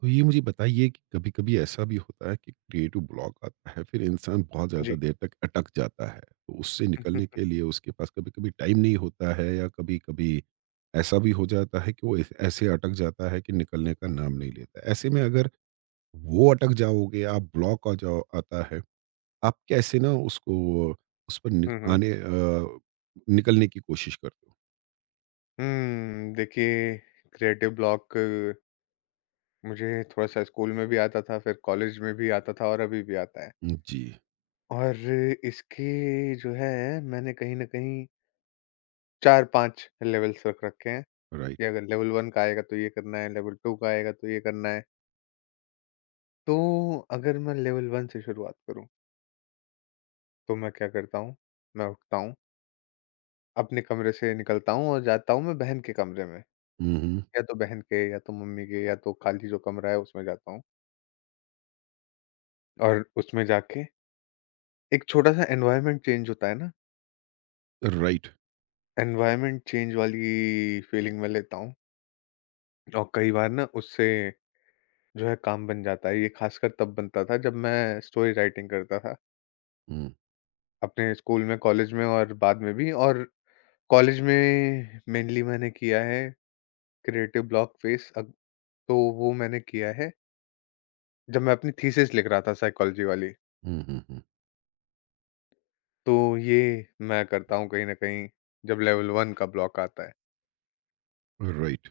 तो ये मुझे बताइए कि कभी-कभी ऐसा भी होता है कि क्रिएटिव ब्लॉक आता है, फिर इंसान बहुत ज़्यादा जी। देर तक अटक जाता है। तो उससे हुँ, निकलने हुँ। के लिए उसके पास कभी-कभी टाइम नहीं होता है, या कभी-कभी ऐसा भी हो जाता है कि वो ऐस ऐसे अटक जाता है कि निकलने का नाम नहीं लेता। ऐसे में अगर वो अटक जाओगे, आप ब्लॉक आ जाओ आता है, आप कैसे ना उसको उस पर नि हुँ, हुँ। आने अ, निकलने की कोशिश करते हो? हुँ, देखिए, क्रिएटिव ब्लॉक मुझे थोड़ा-सा स्कूल में भी आता था, फिर कॉलेज में भी आता था और अभी भी आता है। जी। और इसके जो है मैंने कहीं न कहीं 4-5 लेवल्स रख रखे हैं राइट। कि अगर लेवल 1 का आएगा तो ये करना है, लेवल 2 का आएगा तो ये करना है। तो अगर मैं लेवल 1 से शुरुआत करूँ, तो मैं क्या करता हूँ, मैं उठता हूँ, अपने कमरे से निकलता हूँ और जाता हूँ मैं बहन के कमरे में। हुँ, हुँ। या तो बहन के या तो मम्मी के या तो खाली जो कमरा है उसमें जाता हूँ। और उसमें जाके एक छोटा-सा एनवायरनमेंट चेंज होता है ना, राइट। एनवायरनमेंट चेंज वाली फीलिंग मैं लेता हूँ और कई बार ना उससे जो है काम बन जाता है। ये खासकर तब बनता था जब मैं स्टोरी राइटिंग करता था, हुँ, अपने स्कूल में, कॉलेज में और बाद में भी। और कॉलेज में मेनली मैंने किया है क्रिएटिव ब्लॉक फेस अग तो वो मैंने किया है जब मैं अपनी थीसिस लिख रहा था साइकोलॉजी वाली। हुँ, हुँ, हुँ। तो ये मैं करता हूँ कहीं न कहीं जब लेवल 1 का ब्लॉक आता है। राइट।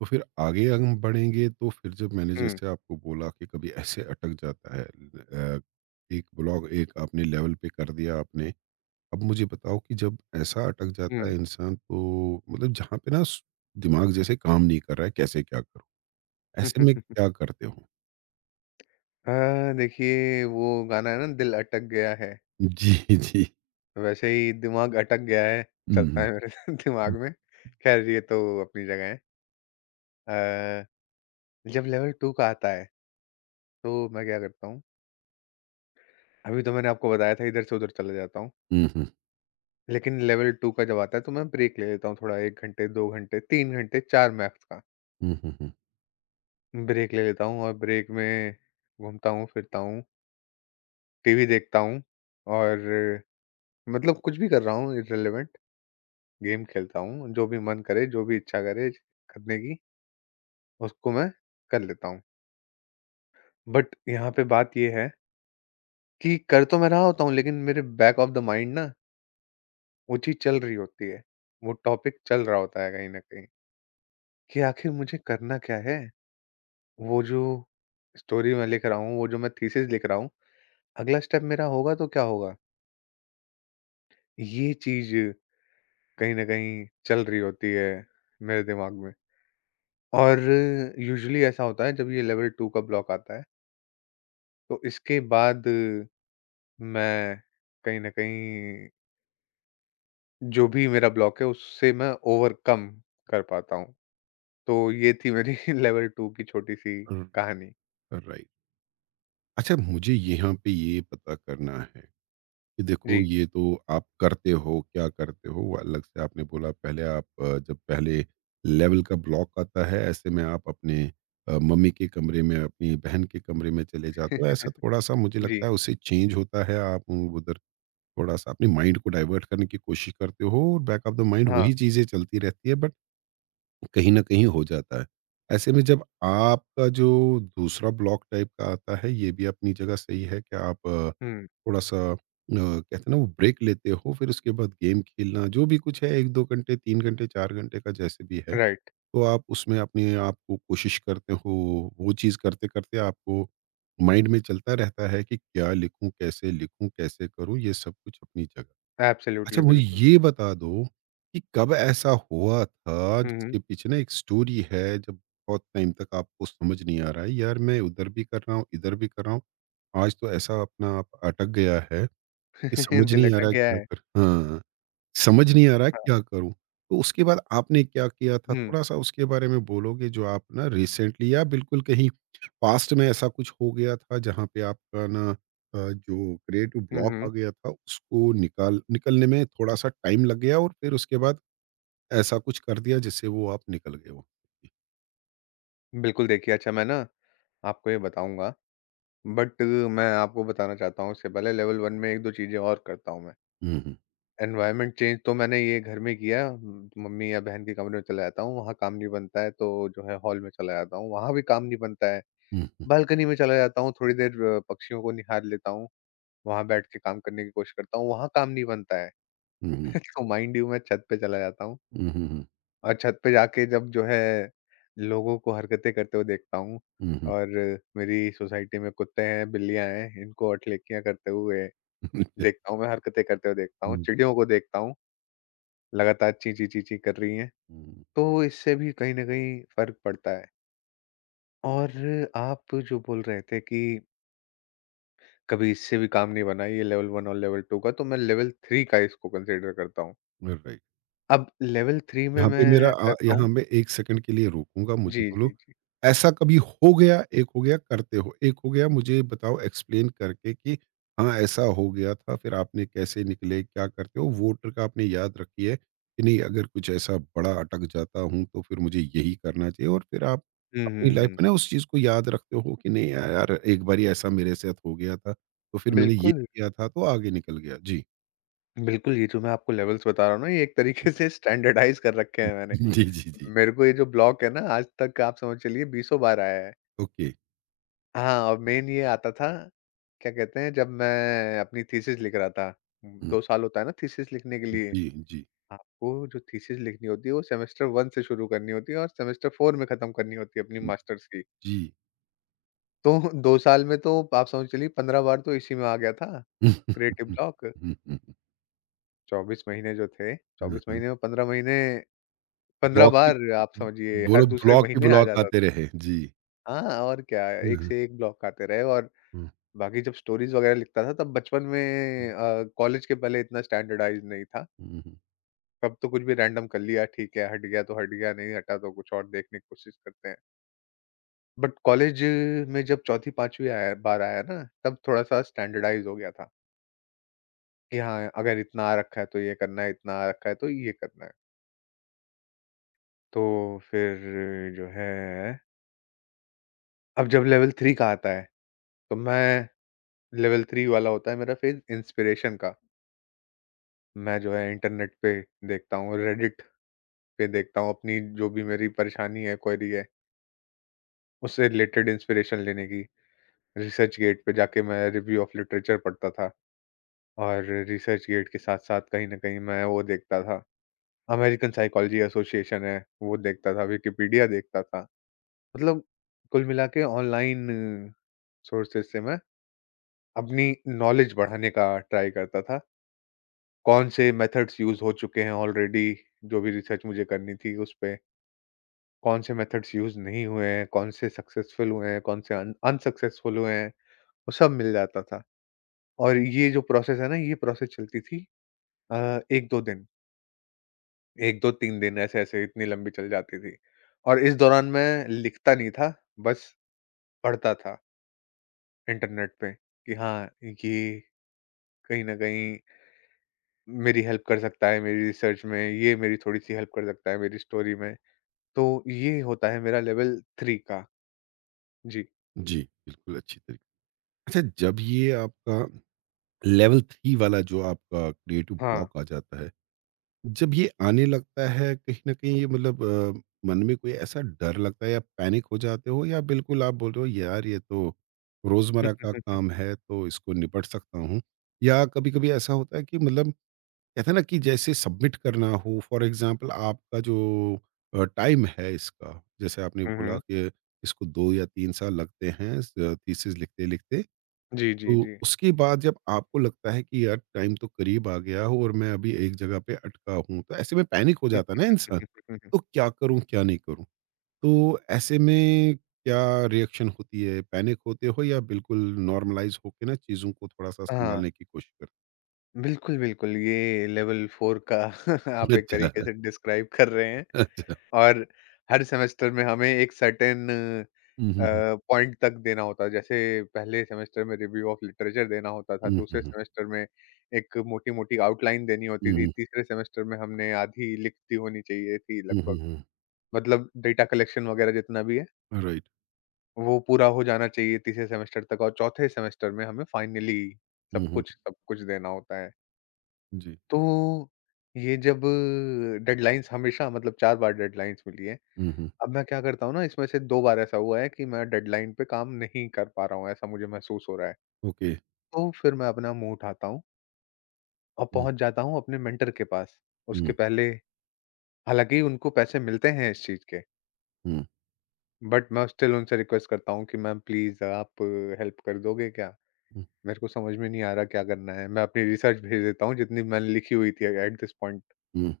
तो फिर आगे हम बढ़ेंगे, तो फिर जब मैंने हुँ, जैसे आपको बोला कि कभी ऐसे अटक जाता है, एक ब्लॉग एक आपने लेवल पे कर दिया आपने। अब मुझे बताओ कि जब ऐसा अटक जाता है हुँ। इंसान तो मतलब जहाँ पे ना दिमाग जैसे काम नहीं कर रहा है, कैसे, क्या करूँ? ऐसे में क्या करते हो? अ, देखिए, वो गाना है ना दिल अटक गया है, जी, जी। वैसे ही दिमाग अटक गया है, चलता हम्म, है मेरे दिमाग में। ख़ैर ये तो अपनी जगह है। अ, जब लेवल 2 का आता है तो मैं क्या करता हूँ, अभी तो मैंने आपको बताया था इधर से उधर चला जाता हूँ, हम्म, हम्म, लेकिन लेवल 2 का जब आता है तो मैं ब्रेक ले लेता हूँ थोड़ा 1 घंटे, 2 घंटे, 3 घंटे, 4 मैक्स का हम्म, ब्रेक ले लेता हूँ और ब्रेक में घूमता हूँ, फिरता हूँ, टीवी देखता हूँ और मतलब कुछ भी कर रहा हूँ इररिलेवेंट। गेम खेलता हूँ, जो भी मन करे, जो भी इच्छा करे करने की, उसको मैं कर लेता हूँ। बट यहाँ पे बात ये है कि कर तो मैं रहा होता हूँ, लेकिन मेरे बैक ऑफ द माइंड ना वो चीज़ चल रही होती है। वो टॉपिक चल रहा होता है कहीं न कहीं कि आखिर मुझे करना क्या है? वो जो स्टोरी मैं लिख रहा हूँ, वो जो मैं थीसिस लिख रहा हूँ, अगला स्टेप मेरा होगा तो क्या होगा? ये चीज़ कहीं न कहीं चल रही होती है मेरे दिमाग में। और यूजुअली ऐसा होता है जब ये लेवल 2 का ब्लॉक आता है तो इसके बाद मैं कहीं न कहीं जो भी मेरा ब्लॉक है उससे मैं ओवरकम कर पाता हूँ। तो ये थी मेरी लेवल 2 की छोटी-सी हम्म। कहानी। Right, right. अच्छा मुझे यहाँ पे ये पता करना है कि देखो जी, ये तो आप करते हो, क्या करते हो? वो अलग से आपने बोला। पहले आप जब पहले लेवल का ब्लॉक आता है, ऐसे में आप अपने मम्मी के कमरे में, अपनी बहन के कमरे में चले जाते हो। ऐसा थोड़ा-सा मुझे जी। लगता है उससे चेंज होता है, आप उधर थोड़ा-सा अपने माइंड को डाइवर्ट करने की कोशिश करते हो, और बैक ऑफ द माइंड हाँ, वही चीज़ें चलती रहती है, बट कहीं न कहीं हो जाता है। ऐसे में जब आपका जो दूसरा ब्लॉक टाइप का आता है, ये भी अपनी जगह सही है कि आप हुँ, थोड़ा-सा कहते हैं ना, वो ब्रेक लेते हो, फिर उसके बाद गेम खेलना, जो भी कुछ है, 1-2 घंटे, 3 घंटे, 4 घंटे का जैसे भी है, राइट। तो आप उसमें अपने आप को कोशिश करते हो, वो चीज़ करते-करते आपको माइंड में चलता रहता है कि क्या लिखूँ, कैसे करूँ? ये सब कुछ अपनी जगह। अच्छा एब्सोल्युटली, मुझे बिल्कुल। ये बता दो कि कब ऐसा हुआ था हुँ, हुँ। जिसके पीछे ना एक स्टोरी है, जब बहुत टाइम तक आपको समझ नहीं आ रहा है, यार मैं उधर भी कर रहा हूँ, इधर भी कर रहा हूँ, आज तो ऐसा अपना आप अटक गया है कि समझ दिल नहीं आ अटक रहा है गया क्या है। कर हाँ समझ नहीं आ रहा है क्या करूँ? तो उसके बाद आपने क्या किया था? हुँ, थोड़ा-सा उसके बारे में बोलोगे जो आप ना रिसेंटली या बिल्कुल कहीं पास्ट में ऐसा कुछ हो गया था, जहाँ पे आपका ना जो क्रिएटिव हुँ, ब्लॉक आ हुँ। गया था उसको निकाल निकलने में थोड़ा-सा टाइम लग गया, और फिर उसके बाद ऐसा कुछ कर दिया जिससे वो आप निकल गए हो? बिल्कुल, देखिए, अच्छा मैं ना आपको ये बताऊँगा बट मैं आपको बताना चाहता हूँ इससे पहले लेवल 1 में 1-2 चीज़ें और करता हूँ मैं। हुँ, हुँ। एनवायरनमेंट चेंज तो मैंने ये घर में किया, म मम्मी या बहन के कमरे में चला जाता हूँ, वहाँ काम नहीं बनता है तो जो है हॉल में चला जाता हूँ, वहाँ भी काम नहीं बनता है। हुँ, हुँ। बालकनी में चला जाता हूँ, थोड़ी देर पक्षियों को निहार लेता हूँ, वहाँ बैठ के काम करने की कोशिश करता हूँ, वहाँ काम नहीं बनता है। हुँ, हुँ। तो माइंड यू मैं छत पे चला जाता हूँ हुँ, हुँ, हुँ। और छत पे जाके जब जो है लोगों को हरकतें करते हुए देखता हूँ, हुँ, हुँ। और मेरी सोसाइटी में कुत्ते हैं, बिल्लियाँ हैं, इनको अठलेकियाँ करते हुए देखता हूँ मैं, हरकतें करते हुए देखता हूँ, हुँ, चिड़ियों को देखता हूँ, लगातार चीं, चीं, चीं, चीं कर रही हैं। हुँ। तो इससे भी कहीं न कहीं फ़र्क पड़ता है। और आप जो बोल रहे थे कि कभी इससे भी काम नहीं बना ये लेवल 1 और लेवल 2 का, तो मैं लेवल 3 का इसको कंसीडर करता हूँ। राइट। अब लेवल 3 में यहाँ पे मेरा मैं अ, करता यहाँ हूँ। मैं 1 सेकंड के लिए रोकूँगा, मुझे जी, बोलो जी, जी। ऐसा कभी हो गया? एक हो गया करते हो, एक हो गया मुझे बताओ एक्सप्लेन करके कि हाँ, ऐसा हो गया था, फिर आपने कैसे निकले, क्या करते हो? वो ट्रिक आपने याद रखी है कि नहीं, अगर कुछ ऐसा बड़ा अटक जाता हूँ तो फिर मुझे यही करना चाहिए, और फिर आप हुँ, अपनी लाइफ हुँ, में ना हुँ। उस चीज़ को याद रखते हो कि नहीं, या यार एक बारी ऐसा मेरे साथ हो गया था, तो फिर मैंने ये बिल्कुल, किया था तो आगे निकल गया। जी। बिल्कुल, ये जो मैं आपको लेवल्स बता रहा हूँ ना ये एक तरीके से स्टैंडर्डाइज़ कर रखे हैं मैंने। जी, जी, जी। मेरे को ये जो ब्लॉक है ना आज तक आप समझ चलिए बीसों बार आया है। ओके। हाँ, और मेन ये आता था, क्या कहते हैं, जब मैं अपनी थीसिस लिख रहा था, हुँ। 2 साल होता है ना थीसिस लिखने के लिए। जी, जी। आपको जो थीसिस लिखनी होती है, वो सेमेस्टर 1 से शुरू करनी होती है और सेमेस्टर 4 में ख़त्म करनी होती है अपनी मास्टर्स की। जी। तो 2 साल में तो आप समझ चलिए 15 बार तो इसी में आ गया था, क्रिएटिव ब्लॉक। हुँ, 24 महीने जो थे, 24 हुँ। महीने में 15 महीने, 15 ब्लॉक ही बार आप समझिए बोलो, हर दूसरे ब्लॉक ही महीने आ ब्लॉक जाता आते था। रहे। जी। हाँ, और क्या, हुँ, एक हुँ, से एक ब्लॉक आते रहे। और हुँ, बाकी जब स्टोरीज़ वगैरह लिखता था तब बचपन हुँ, में, कॉलेज के पहले इतना स्टैंडर्डाइज़ नहीं था। हुँ, हुँ। तब तो कुछ भी रैंडम कर लिया ठीक है, हट गया तो हट गया, नहीं हटा तो कुछ और देखने की कोशिश करते हैं। बट कॉलेज में जब 4थी-5वीं आया बार आया ना तब थोड़ा-सा स्टैंडर्डाइज़ हो गया था कि हाँ, अगर इतना आ रखा है तो ये करना है, इतना आ रखा है तो ये करना है। तो फिर जो है अब जब लेवल 3 का आता है तो मैं, लेवल 3 वाला होता है मेरा फ़ेज़ इंस्पिरेशन का। मैं जो है इंटरनेट पे देखता हूँ, रेडिट पे देखता हूँ अपनी जो भी मेरी परेशानी है, क्वेरी है, उससे रिलेटेड इंस्पिरेशन लेने की। रिसर्च गेट पे जाके मैं रिव्यू ऑफ लिटरेचर पढ़ता था और रिसर्च गेट के साथ-साथ कहीं न कहीं मैं वो देखता था, अमेरिकन साइकोलॉजी एसोसिएशन है, वो देखता था, विकिपीडिया देखता था। मतलब कुल मिला के ऑनलाइन सोर्सेज़ से मैं अपनी नॉलेज बढ़ाने का ट्राई करता था। कौन से मेथड्स यूज़ हो चुके हैं ऑलरेडी, जो भी रिसर्च मुझे करनी थी उस पे। कौन से मेथड्स यूज़ नहीं हुए हैं, कौन से सक्सेसफुल हुए हैं, कौन से अन अनसक्सेसफुल हुए हैं, वो सब मिल जाता था। और ये जो प्रोसेस है ना, ये प्रोसेस चलती थी 1-2 दिन, 1-2-3 दिन ऐसे-ऐसे इतनी लंबी चल जाती थी। और इस दौरान मैं लिखता नहीं था, बस पढ़ता था इंटरनेट पे कि हाँ, ये कहीं न कहीं मेरी हेल्प कर सकता है मेरी रिसर्च में, ये मेरी थोड़ी-सी हेल्प कर सकता है मेरी स्टोरी में। तो ये होता है मेरा लेवल 3 का। जी, जी। बिल्कुल अच्छी तरीके अच्छा, जब ये आपका लेवल 3 वाला जो आपका क्रिएटिव हाँ। ब्लॉक आ जाता है, जब ये आने लगता है कहीं न कहीं ये मतलब, मन में कोई ऐसा डर लगता है या पैनिक हो जाते हो, या बिल्कुल आप बोल रहे हो यार ये तो रोज़मर्रा का काम है तो इसको निपट सकता हूँ? या कभी-कभी ऐसा होता है कि मतलब, कहते हैं ना कि जैसे सबमिट करना हो फॉर एग्जांपल, आपका जो टाइम है इसका, जैसे आपने हुँ, बोला हुँ। कि इसको 2 या 3 साल लगते हैं थीसिस लिखते-लिखते, जी, जी, तो जी। उसके बाद जब आपको लगता है कि यार टाइम तो करीब आ गया हो, और मैं अभी एक जगह पे अटका हूँ, तो ऐसे में पैनिक हो हुँ, जाता है ना इंसान, हुँ, हुँ, हुँ। तो क्या करूँ, क्या नहीं करूँ? तो ऐसे में क्या रिएक्शन होती है, पैनिक होते हो या बिल्कुल नॉर्मलाइज़ होके ना चीज़ों को थोड़ा-सा हाँ, सँभालने की कोशिश करते बिल्कुल, बिल्कुल ये लेवल 4 का हो? आप एक तरीके अच्छा, से डिस्क्राइब कर रहे हैं। अच्छा। और हर सेमेस्टर में हमें एक सर्टेन अ, हुँ, हुँ, हुँ। पॉइंट तक देना होता है। जैसे पहले सेमेस्टर में रिव्यू ऑफ लिटरेचर देना होता था, हुँ, हुँ, दूसरे हुँ। सेमेस्टर में एक मोटी-मोटी आउटलाइन देनी होती थी, हुँ, तीसरे सेमेस्टर में हमने आधी लिखती होनी चाहिए थी हुँ, हुँ, लगभग। हुँ। मतलब डेटा कलेक्शन वगैरह जितना भी है। राइट। वो पूरा हो जाना चाहिए तीसरे सेमेस्टर तक और चौथे सेमेस्टर में हमें फाइनली हुँ, सब हुँ। कुछ देना होता है। जी। तो ये जब डेडलाइन्स, हमेशा मतलब 4 बार डेडलाइन्स मिली है। हुँ, हुँ। अब मैं क्या करता हूँ ना इसमें से 2 बार ऐसा हुआ है कि मैं डेडलाइन पे काम नहीं कर पा रहा हूँ, ऐसा मुझे महसूस हो रहा है। ओके। तो फिर मैं अपना मुँह उठाता हूँ और हुँ, पहुँच जाता हूँ अपने मेंटर के पास। हुँ, उसके पहले हालाँकि उनको पैसे मिलते हैं इस चीज़ के, हुँ, बट मैं स्टिल उनसे रिक्वेस्ट करता हूँ कि मैम प्लीज़ आप हेल्प कर दोगे क्या? हुँ, मेरे को समझ में नहीं आ रहा क्या करना है, मैं अपनी रिसर्च भेज देता हूँ जितनी मैंने लिखी हुई थी एट दिस पॉइंट। हुँ,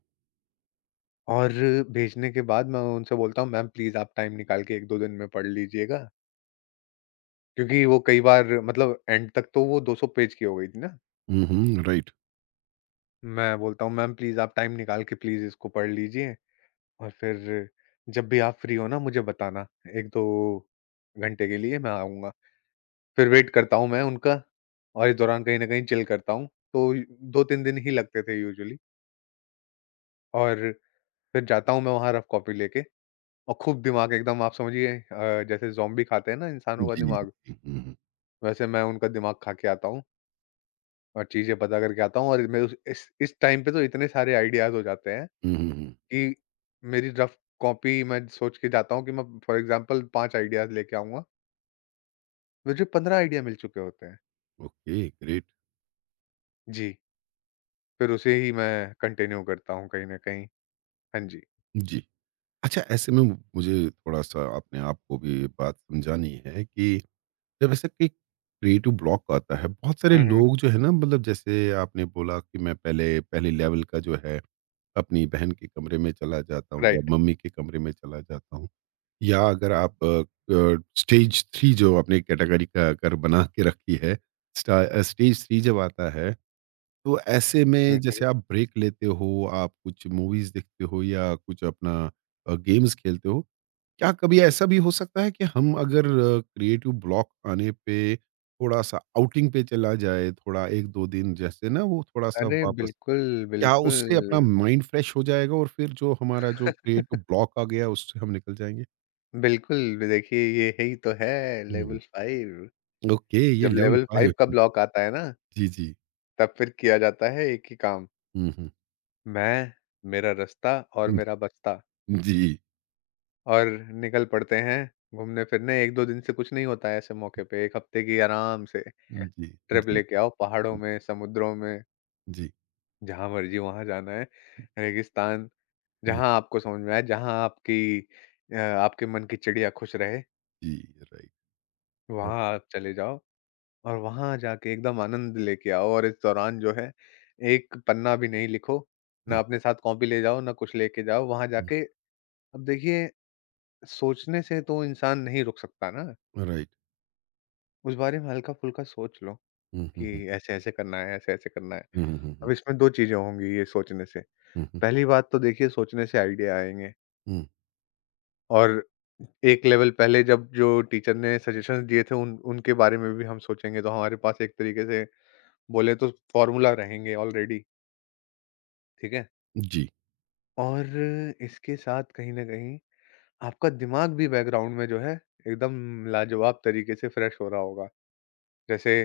और भेजने के बाद मैं उनसे बोलता हूँ मैम प्लीज़ आप टाइम निकाल के 1-2 दिन में पढ़ लीजिएगा। क्योंकि वो कई बार मतलब एंड तक तो वो 200 पेज की हो गई थी ना। हुँ, हुँ, राइट। मैं बोलता हूँ मैम प्लीज़ आप टाइम निकाल के प्लीज़ इसको पढ़ लीजिए और फिर जब भी आप फ्री हो ना मुझे बताना, 1-2 घंटे के लिए मैं आऊँगा। फिर वेट करता हूँ मैं उनका और इस दौरान कहीं न कहीं चिल करता हूँ। तो 2-3 दिन ही लगते थे यूजुअली और फिर जाता हूँ मैं वहाँ रफ कॉपी लेके और खूब दिमाग, एकदम आप समझिए जैसे ज़ॉम्बी खाते हैं ना इंसानों का जी, दिमाग, जी। हुँ, हुँ। वैसे मैं उनका दिमाग खा के आता हूँ और चीज़ें पता करके आता हूँ और मैं उस इस टाइम पे तो इतने सारे आइडियाज़ हो जाते हैं हुँ, हुँ, हुँ। कि मेरी रफ कॉपी, मैं सोच के जाता हूँ कि मैं फॉर एग्ज़ाम्पल 5 आइडियाज़ लेके आऊँगा, मुझे 15 आइडिया मिल चुके होते हैं। Okay, great. जी, फिर उसे ही मैं कंटिन्यू करता हूँ कहीं न कहीं। हाँ जी। जी। अच्छा ऐसे में मुझे थोड़ा-सा अपने आप को भी बात समझानी है कि जब ऐसा कि क्रिएटिव ब्लॉक आता है, बहुत सारे हुँ, हुँ। लोग जो है ना, मतलब जैसे आपने बोला कि मैं पहले पहले लेवल का जो है, अपनी बहन के कमरे में चला जाता हूँ या राइट। मम्मी के कमरे में चला जाता हूँ। या अगर आप स्टेज 3 जो आपने कैटेगरी का अगर बना के रखी है, स्टेज 3 जब आता है, तो ऐसे हुँ, में जैसे हुँ। आप ब्रेक लेते हो, आप कुछ मूवीज़ देखते हो या कुछ अपना गेम्स खेलते हो, क्या कभी ऐसा भी हो सकता है कि हम अगर क्रिएटिव ब्लॉक आने पे थोड़ा-सा आउटिंग पे चला जाए, थोड़ा 1-2 दिन जैसे ना वो थोड़ा-सा अरे वापस, बिल्कुल, क्या उससे अपना बिल्कुल। माइंड फ्रेश हो जाएगा और फिर जो हमारा जो क्रिएटिव ब्लॉक आ गया, उससे हम निकल जाएँगे? बिल्कुल, देखिए ये ही तो है लेवल 5। ओके, ये जब लेवल लेवल 5। 5 का ब्लॉक आता है ना, जी, जी। तब फिर किया जाता है एक ही काम, हुँ, हुँ, मैं, मेरा रास्ता और हुँ। मेरा बस्ता, जी, जी, और निकल पड़ते हैं घूमने-फिरने। 1-2 दिन से कुछ नहीं होता है ऐसे मौके पे, 1 हफ्ते की आराम से जी, ट्रिप जी, लेके आओ पहाड़ों में, समुद्रों में, जी। जहाँ मर्ज़ी वहाँ जाना है, रेगिस्तान, हाँ, जहाँ आपको समझ में आए, जहाँ आपकी आपके मन की चिड़िया खुश रहे, जी, राइट। अ, वहाँ आप चले जाओ। और वहाँ जाके एकदम आनंद लेके आओ और इस दौरान जो है, एक पन्ना भी नहीं लिखो, ना हाँ, अपने साथ कॉपी ले जाओ, ना कुछ लेके जाओ, वहाँ हुँ, जाके अब देखिए सोचने से तो इंसान नहीं रुक सकता ना, राइट। उस बारे में हल्का-फुल्का सोच लो हुँ, हुँ, कि हुँ। ऐसे-ऐसे करना है, ऐसे-ऐसे करना है। हुँ, हुँ, हुँ, अब हुँ। इसमें 2 चीज़ें होंगी ये सोचने से, हुँ, हुँ, पहली बात तो देखिए सोचने से आइडिया आएँगे हुँ। और एक लेवल पहले जब जो टीचर ने सजेशंस दिए थे उन उनके बारे में भी हम सोचेंगे तो हमारे पास एक तरीके से बोले तो फ़ॉर्मूला रहेंगे ऑलरेडी, ठीक है? जी। और इसके साथ कहीं न कहीं आपका दिमाग भी बैकग्राउंड में जो है एकदम लाजवाब तरीके से फ्रेश हो रहा होगा। जैसे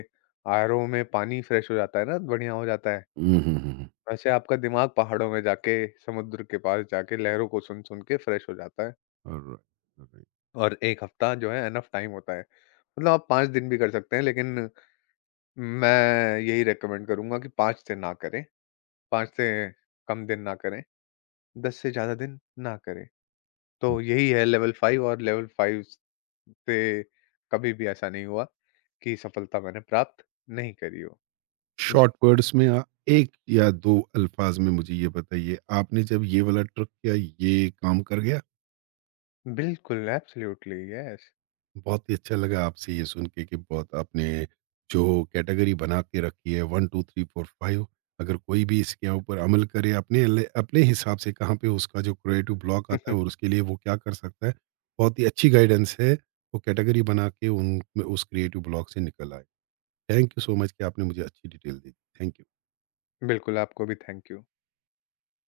आरओ में पानी फ्रेश हो जाता है ना, बढ़िया हो जाता है। हुँ, हुँ, हुँ, हुँ। वैसे आपका दिमाग पहाड़ों में जाके, समुद्र के पास जाके लहरों को सुन-सुन के फ्रेश हो जाता है। Alright, alright. और 1 हफ्ता जो है इनफ टाइम होता है। मतलब आप 5 दिन भी कर सकते हैं लेकिन मैं यही रिकमेंड करूँगा कि 5 से ना करें, 5 से कम दिन ना करें, 10 से ज़्यादा दिन ना करें। हुँ। तो यही है लेवल 5। और लेवल 5 से कभी भी ऐसा नहीं हुआ कि सफलता मैंने प्राप्त नहीं करी हो। जी, शॉर्ट वर्ड्स में, 1 या 2 अल्फाज में मुझे ये बताइए, आपने जब ये वाला ट्रिक किया, ये काम कर गया? बिल्कुल, एब्सोल्युटली, यस। बहुत ही अच्छा लगा आपसे ये सुन के कि बहुत आपने जो कैटेगरी बना के रखी है 1, 2, 3, 4, 5, अगर कोई भी इसके ऊपर अमल करे अपने अपने हिसाब से कहाँ पे उसका जो क्रिएटिव ब्लॉक आता है और उसके लिए वो क्या कर सकता है, बहुत ही अच्छी गाइडेंस है, वो कैटेगरी बना के उन उस क्रिएटिव ब्लॉक से निकल आए। थैंक यू सो मच कि आपने मुझे अच्छी डिटेल दी। Thank you. बिल्कुल, आपको भी थैंक यू।